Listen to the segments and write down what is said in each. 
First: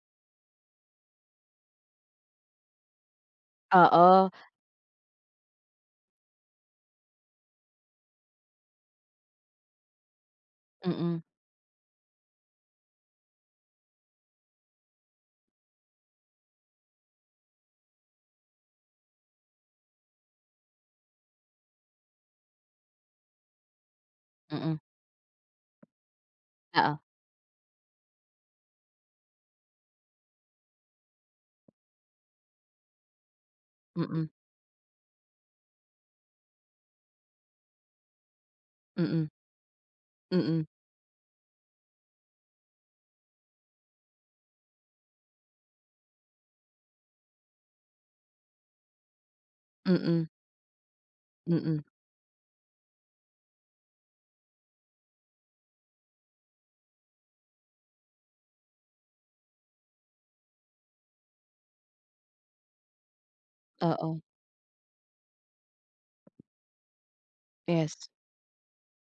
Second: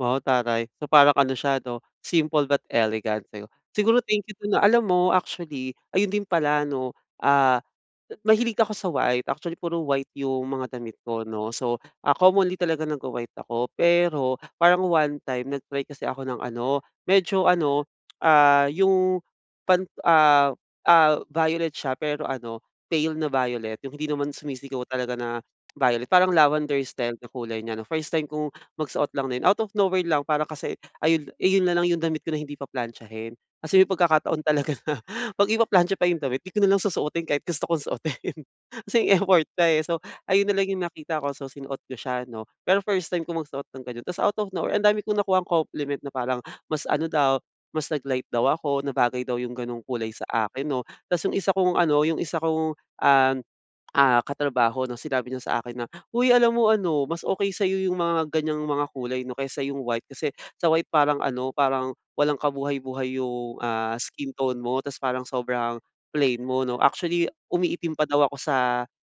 Wow taray. So parang ano siya 'no, simple but elegant, 'di ba? Siguro thank Oo. you don, ah. Alam mo actually ayun din pala 'no, ah mahilig ako sa white. Actually puro white yung mga damit Mm. ko, 'no. So ah, commonly talaga nag-wa-white ako. Pero parang one time nag-try kasi ako ng ano, medyo ano, ah, yung pan ah ah, violet siya pero ano pale na violet, yung hindi naman Mm. sumisigaw talaga na violet. Parang Lavender Oo. style yung kulay niya 'no. First time kong magsuot lang din, out of nowhere lang. Para kasi ayun eh, yun nalang yung damit ko na hindi pa-plantsahin. Kasi may Mm. pagkakataon talaga na pag ipaplantsa pa yung damit di ko nalang susuotin kahit gusto kong suotin. Kasi Mm. yung effort pa eh, so ayun na Mm. lang yung nakita ko so sinuot ko siya 'no. Pero first time ko magsuot ng ganun, tapos out of no-where, ang dami kong nakuhang compliment na parang mas ano daw, mas nag-light daw ako, na bagay daw yung ganong kulay Mm. sa akin, 'no. 'Tapos yung isa kong Mm. ano yung isa kong um, ah, katrabaho 'no, sinabi niya sa akin na, "Hoy alam mo ano mas okey sa'yo yung mga ganyang mga kulay 'no, kaysa yung white, kasi sa white parang ano parang walang kabuhay-buhay yung ah, Oo. skin tone mo. 'Tapos parang sobrang plain mo, 'no." Actually, umiitim pa Yes. daw ako sa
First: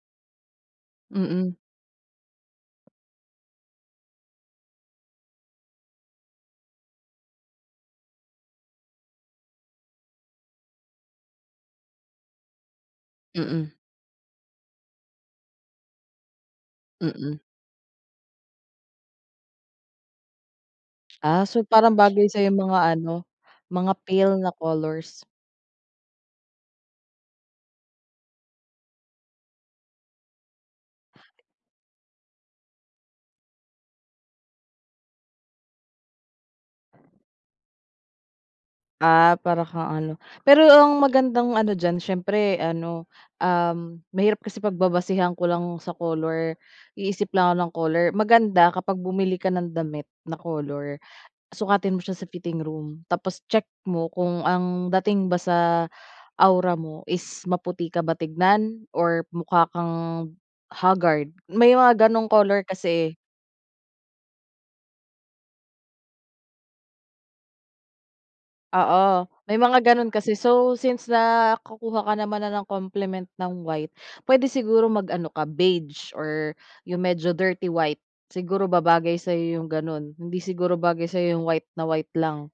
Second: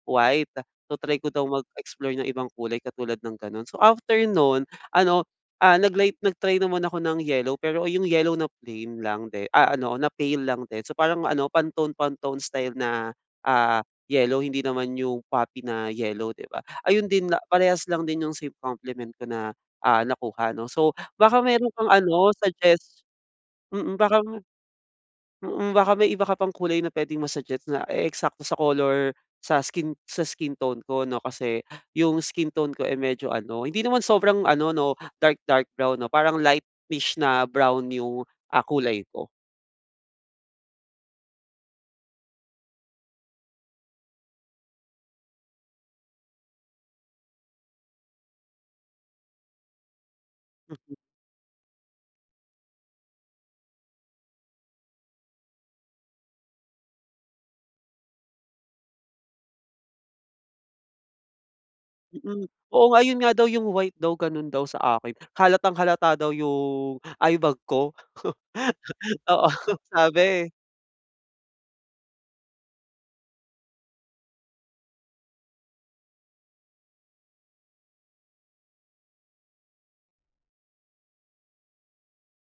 white, so try ko daw Mm. mag-explore ng ibang kulay, katulad ng ganon. So, after nun, ano ah, nag-light nag-try naman ako ng yellow. Pero yung yellow na plain lang di ah, ano na pale lang din, so parang ano pantone pantone style na Mm. ah, yellow. Hindi naman yung poppy na yellow 'di ba? Ayun din Mm. parehas lang din yung sa compliment ko na ah, nakuha 'no. So baka Ah so, meron kang parang bagay ano sa'yo yung mga suggest ano, mga Mm baka, pale na colors. mm, baka may iba ka pang kulay na puwedeng ma-suggest na e-eksakto sa color sa skin sa skin tone ko, 'no? Kasi yung skin tone ko eh, medyo ano, hindi naman sobrang ano 'no, dark dark brown 'no, parang lightish na brown yung ah, kulay ko. Ah, para kang ano, pero ang magandang ano diyan siyempre ano, um, mahirap kasi pagbabasehan ko lang sa color, iisip lang ako ng color. Maganda kapag bumili ka ng damit na color. Sukatin mo siya sa fitting room, tapos check mo kung ang dating ba sa aura mo is maputi ka ba tignan or mukha kang hagard? May mga ganong Mm. color Oo kasi nga, eh. yun nga daw yung white daw ganun daw sa akin, halatang-halata daw yung eyebag ko. Oo Oo, may mga ganun kasi, sabi. so since nakukuha ka naman ng compliment ng white, puwede siguro mag-ano ka beige or yung medyo dirty white, siguro babagay sa'yo yung ganun. Hindi siguro bagay sa'yo yung white na white lang.